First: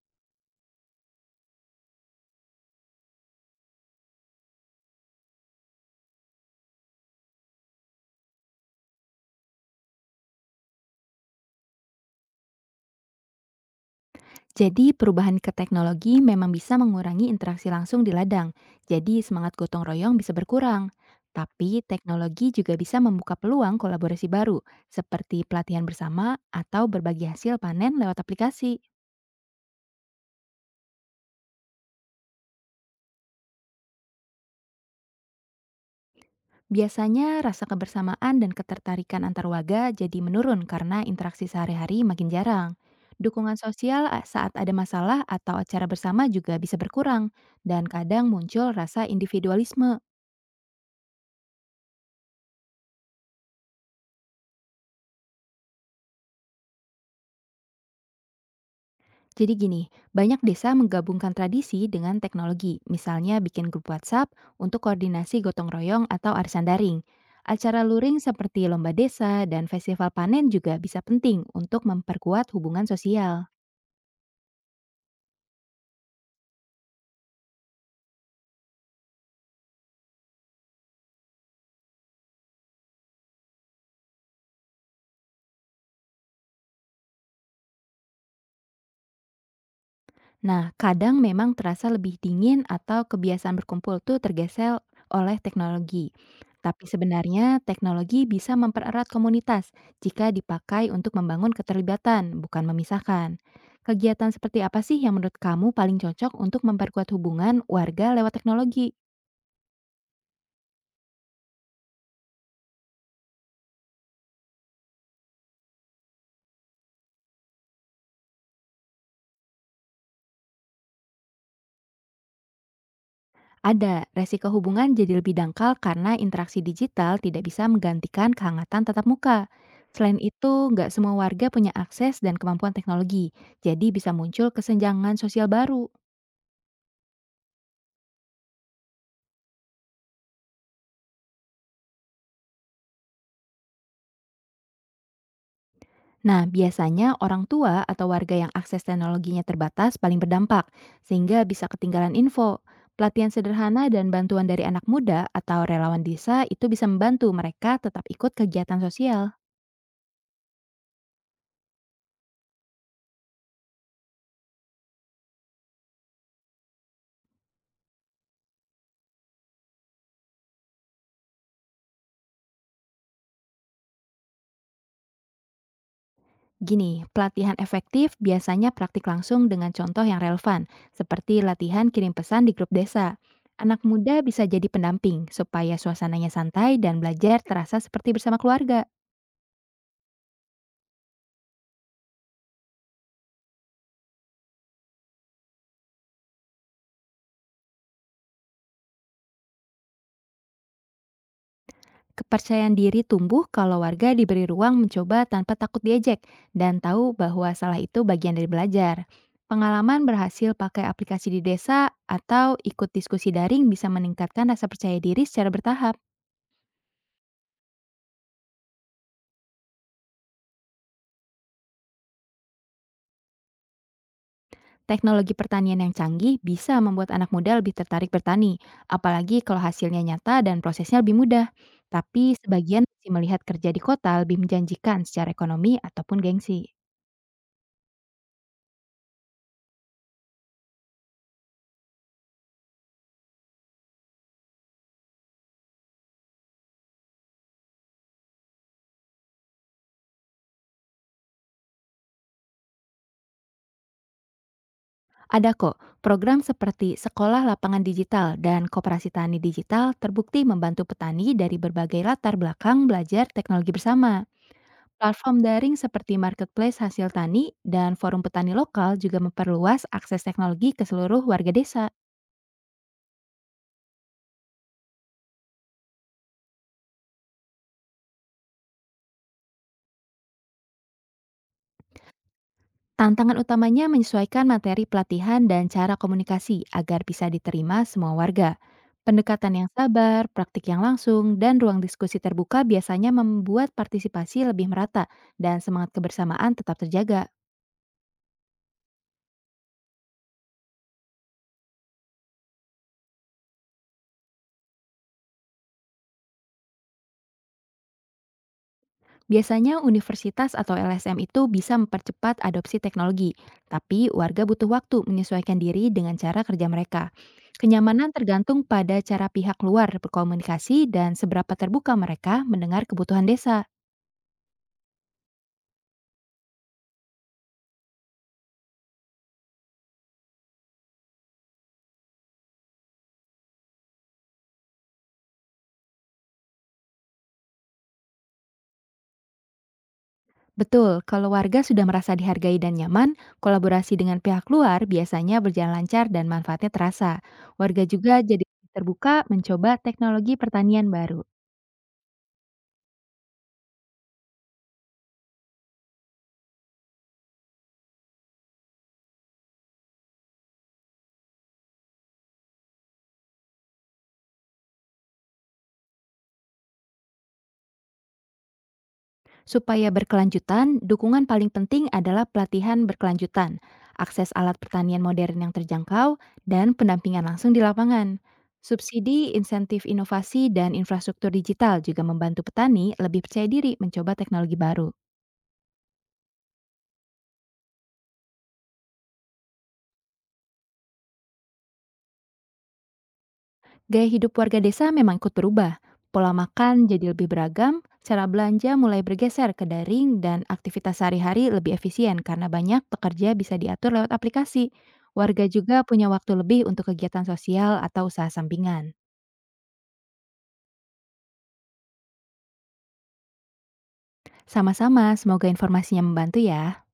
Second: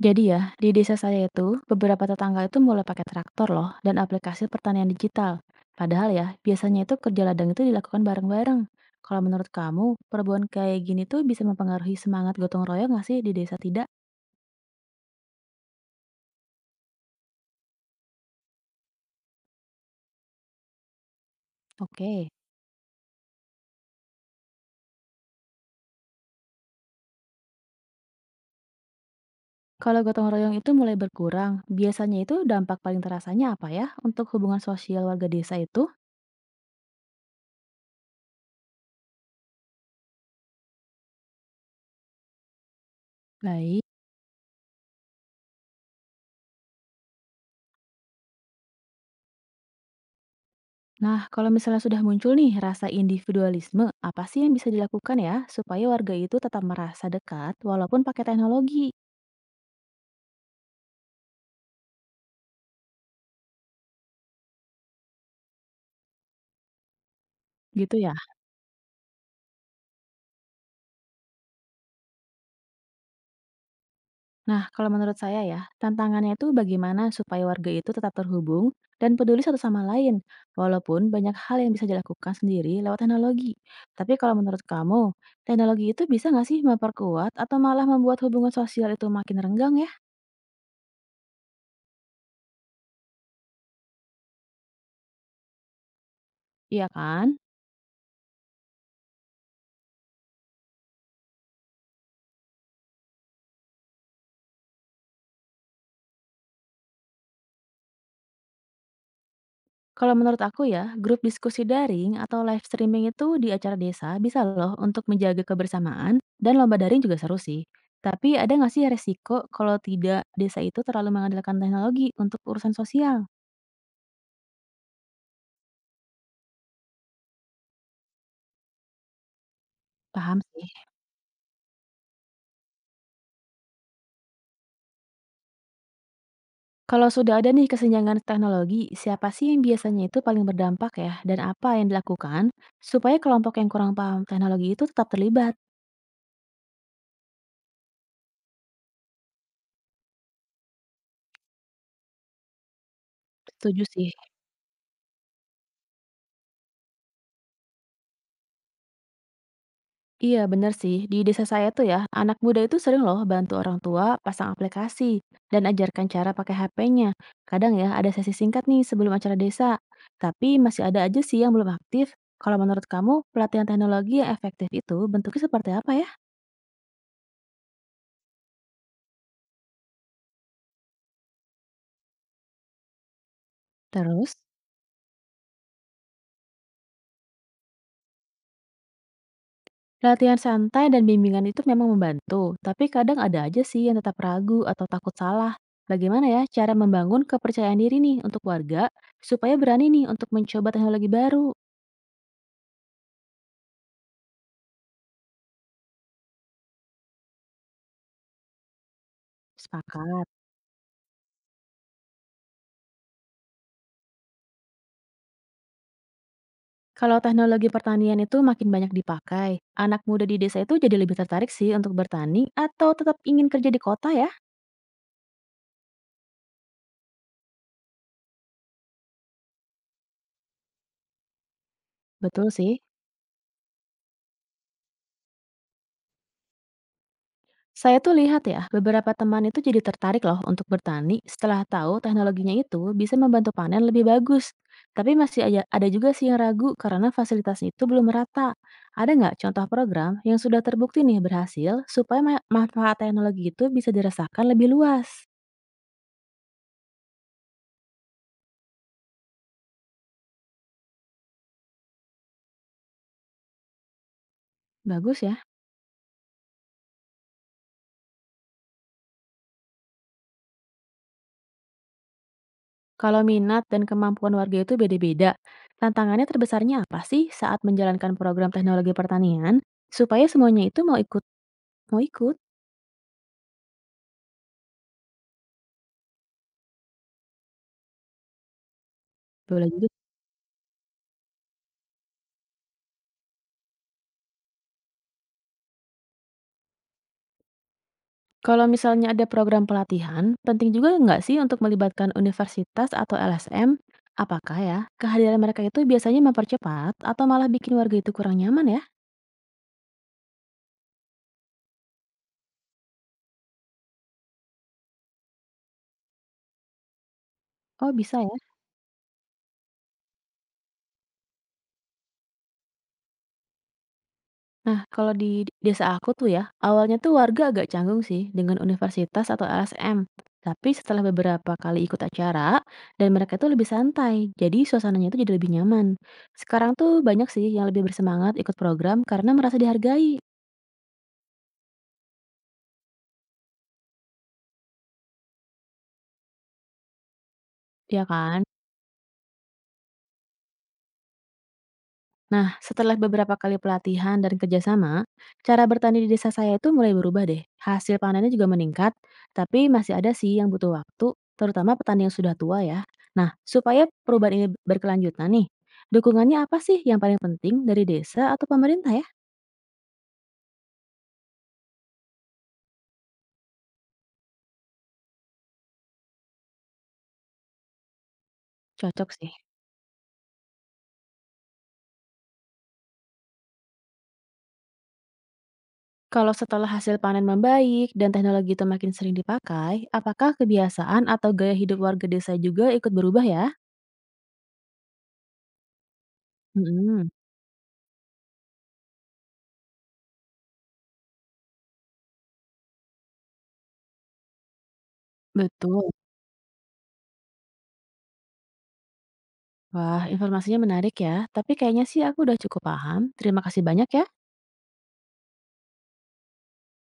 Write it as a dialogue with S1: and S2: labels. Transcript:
S1: Jadi ya, di desa saya itu, beberapa tetangga itu mulai pakai traktor loh dan aplikasi pertanian digital. Padahal ya, biasanya itu kerja ladang itu dilakukan bareng-bareng. Kalau menurut kamu, perubahan kayak gini tuh bisa mempengaruhi semangat gotong royong nggak sih di desa tidak?
S2: Jadi perubahan ke teknologi memang bisa mengurangi interaksi langsung di ladang, jadi semangat gotong royong bisa berkurang. Tapi
S1: Oke.
S2: teknologi juga bisa membuka peluang kolaborasi baru, seperti pelatihan bersama atau berbagi hasil panen lewat aplikasi.
S1: Kalau gotong royong itu mulai berkurang, biasanya itu dampak paling terasanya apa ya untuk hubungan sosial warga desa itu?
S2: Biasanya rasa kebersamaan dan ketertarikan antar warga jadi menurun karena interaksi sehari-hari makin jarang.
S1: Baik.
S2: Saat ada masalah atau acara bersama juga bisa berkurang, dan kadang muncul rasa individualisme.
S1: Nah, kalau misalnya sudah muncul nih rasa individualisme, apa sih yang bisa dilakukan ya supaya warga itu tetap merasa dekat walaupun pakai teknologi?
S2: Jadi gini, banyak desa menggabungkan tradisi dengan teknologi, misalnya bikin grup WhatsApp untuk koordinasi gotong royong atau arisan daring. Acara
S1: Gitu ya.
S2: luring seperti lomba desa dan festival panen juga bisa penting untuk memperkuat hubungan sosial.
S1: Nah, kalau menurut saya ya, tantangannya itu bagaimana supaya warga itu tetap terhubung dan peduli satu sama lain, walaupun banyak hal yang bisa dilakukan sendiri lewat teknologi. Tapi kalau menurut kamu, teknologi itu bisa nggak sih memperkuat atau malah membuat hubungan sosial itu makin renggang ya?
S2: Nah, kadang memang terasa lebih dingin atau kebiasaan berkumpul tuh tergeser oleh teknologi. Tapi
S1: Iya kan?
S2: sebenarnya teknologi bisa mempererat komunitas jika dipakai untuk membangun keterlibatan, bukan memisahkan. Kegiatan seperti apa sih yang menurut kamu paling cocok untuk memperkuat hubungan warga lewat teknologi?
S1: Kalau menurut aku ya, grup diskusi daring atau live streaming itu di acara desa bisa loh untuk menjaga kebersamaan dan lomba daring juga seru sih. Tapi ada nggak sih resiko kalau tidak desa itu terlalu mengandalkan teknologi untuk urusan sosial?
S2: Ada, resiko hubungan jadi lebih dangkal karena interaksi digital tidak bisa menggantikan kehangatan tatap muka. Selain
S1: Paham
S2: itu,
S1: sih.
S2: nggak semua warga punya akses dan kemampuan teknologi, jadi bisa muncul kesenjangan sosial baru.
S1: Kalau sudah ada nih kesenjangan teknologi, siapa sih yang biasanya itu paling berdampak ya? Dan apa yang dilakukan supaya kelompok yang kurang paham teknologi itu tetap terlibat?
S2: Nah, biasanya orang tua atau warga yang akses teknologinya terbatas paling berdampak, sehingga bisa ketinggalan info. Pelatihan sederhana
S1: Setuju
S2: dan
S1: sih.
S2: bantuan dari anak muda atau relawan desa itu bisa membantu mereka tetap ikut kegiatan sosial.
S1: Iya, bener sih. Di desa saya tuh ya, anak muda itu sering loh bantu orang tua pasang aplikasi dan ajarkan cara pakai HP-nya. Kadang ya ada sesi singkat nih sebelum acara desa. Tapi masih ada aja sih yang belum aktif. Kalau menurut kamu, pelatihan teknologi yang efektif itu bentuknya seperti apa ya?
S2: Gini, pelatihan efektif biasanya praktik langsung dengan contoh yang relevan, seperti latihan kirim pesan di grup desa. Anak muda
S1: Terus,
S2: bisa jadi pendamping supaya suasananya santai dan belajar terasa seperti bersama keluarga.
S1: latihan santai dan bimbingan itu memang membantu, tapi kadang ada aja sih yang tetap ragu atau takut salah. Bagaimana ya cara membangun kepercayaan diri nih untuk warga supaya berani nih untuk mencoba teknologi baru?
S2: Kepercayaan diri tumbuh kalau warga diberi ruang mencoba tanpa takut diejek dan tahu bahwa salah itu bagian dari belajar. Pengalaman
S1: Sepakat.
S2: berhasil pakai aplikasi di desa atau ikut diskusi daring bisa meningkatkan rasa percaya diri secara bertahap.
S1: Kalau teknologi pertanian itu makin banyak dipakai, anak muda di desa itu jadi lebih tertarik sih untuk bertani atau tetap ingin kerja di kota ya?
S2: Teknologi pertanian yang canggih bisa membuat anak muda lebih tertarik bertani, apalagi kalau hasilnya nyata dan prosesnya lebih mudah. Tapi
S1: Betul sih.
S2: sebagian masih melihat kerja di kota lebih menjanjikan secara ekonomi ataupun gengsi.
S1: Saya tuh lihat ya, beberapa teman itu jadi tertarik loh untuk bertani setelah tahu teknologinya itu bisa membantu panen lebih bagus. Tapi ada juga sih yang ragu karena fasilitas itu belum merata. Ada nggak contoh program yang sudah terbukti nih berhasil supaya manfaat teknologi itu bisa dirasakan lebih luas?
S2: Ada kok, program seperti Sekolah Lapangan Digital dan Koperasi Tani Digital terbukti membantu petani dari berbagai latar belakang belajar teknologi bersama.
S1: Bagus
S2: Platform
S1: ya.
S2: daring seperti marketplace hasil tani dan forum petani lokal juga memperluas akses teknologi ke seluruh warga desa.
S1: Kalau minat dan kemampuan warga itu beda-beda, tantangannya terbesarnya apa sih saat menjalankan program teknologi pertanian supaya semuanya itu mau ikut?
S2: Tantangan utamanya menyesuaikan materi pelatihan dan cara komunikasi agar bisa diterima semua warga. Pendekatan
S1: Boleh
S2: yang
S1: juga.
S2: sabar, praktik yang langsung, dan ruang diskusi terbuka biasanya membuat partisipasi lebih merata dan semangat kebersamaan tetap terjaga.
S1: Kalau misalnya ada program pelatihan, penting juga nggak sih untuk melibatkan universitas atau LSM? Apakah ya kehadiran mereka itu biasanya mempercepat atau malah bikin warga itu kurang nyaman ya?
S2: Biasanya universitas atau LSM itu bisa mempercepat adopsi teknologi, tapi warga butuh waktu menyesuaikan diri dengan cara kerja mereka.
S1: Oh
S2: Kenyamanan
S1: bisa ya.
S2: tergantung pada cara pihak luar berkomunikasi dan seberapa terbuka mereka mendengar kebutuhan desa.
S1: Nah, kalau di desa aku tuh ya, awalnya tuh warga agak canggung sih dengan universitas atau LSM. Tapi setelah beberapa kali ikut acara, dan mereka tuh lebih santai, jadi suasananya tuh jadi lebih nyaman. Sekarang tuh banyak sih yang lebih bersemangat ikut program karena merasa dihargai,
S2: Betul, kalau warga sudah merasa dihargai dan nyaman, kolaborasi dengan pihak luar biasanya berjalan lancar dan manfaatnya terasa. Warga
S1: ya
S2: juga
S1: kan?
S2: jadi terbuka mencoba teknologi pertanian baru.
S1: Nah, setelah beberapa kali pelatihan dan kerjasama, cara bertani di desa saya itu mulai berubah deh. Hasil panennya juga meningkat, tapi masih ada sih yang butuh waktu, terutama petani yang sudah tua ya. Nah, supaya perubahan ini berkelanjutan nih, dukungannya apa sih yang paling penting dari desa atau pemerintah ya?
S2: Supaya berkelanjutan, dukungan paling penting adalah pelatihan berkelanjutan, akses alat pertanian modern yang terjangkau, dan pendampingan langsung di lapangan.
S1: Cocok
S2: Subsidi,
S1: sih.
S2: insentif inovasi, dan infrastruktur digital juga membantu petani lebih percaya diri mencoba teknologi baru.
S1: Kalau setelah hasil panen membaik dan teknologi itu makin sering dipakai, apakah kebiasaan atau gaya hidup warga desa juga ikut berubah ya?
S2: Gaya hidup warga desa memang ikut berubah. Pola makan
S1: Mm-mm,
S2: jadi lebih beragam, cara belanja mulai bergeser ke daring, dan aktivitas sehari-hari lebih efisien karena banyak pekerja bisa diatur lewat aplikasi. Warga juga
S1: betul.
S2: punya waktu lebih untuk kegiatan sosial atau usaha sampingan.
S1: Wah, informasinya menarik ya. Tapi kayaknya sih aku udah cukup paham. Terima kasih banyak ya.
S2: Sama-sama, semoga informasinya membantu ya.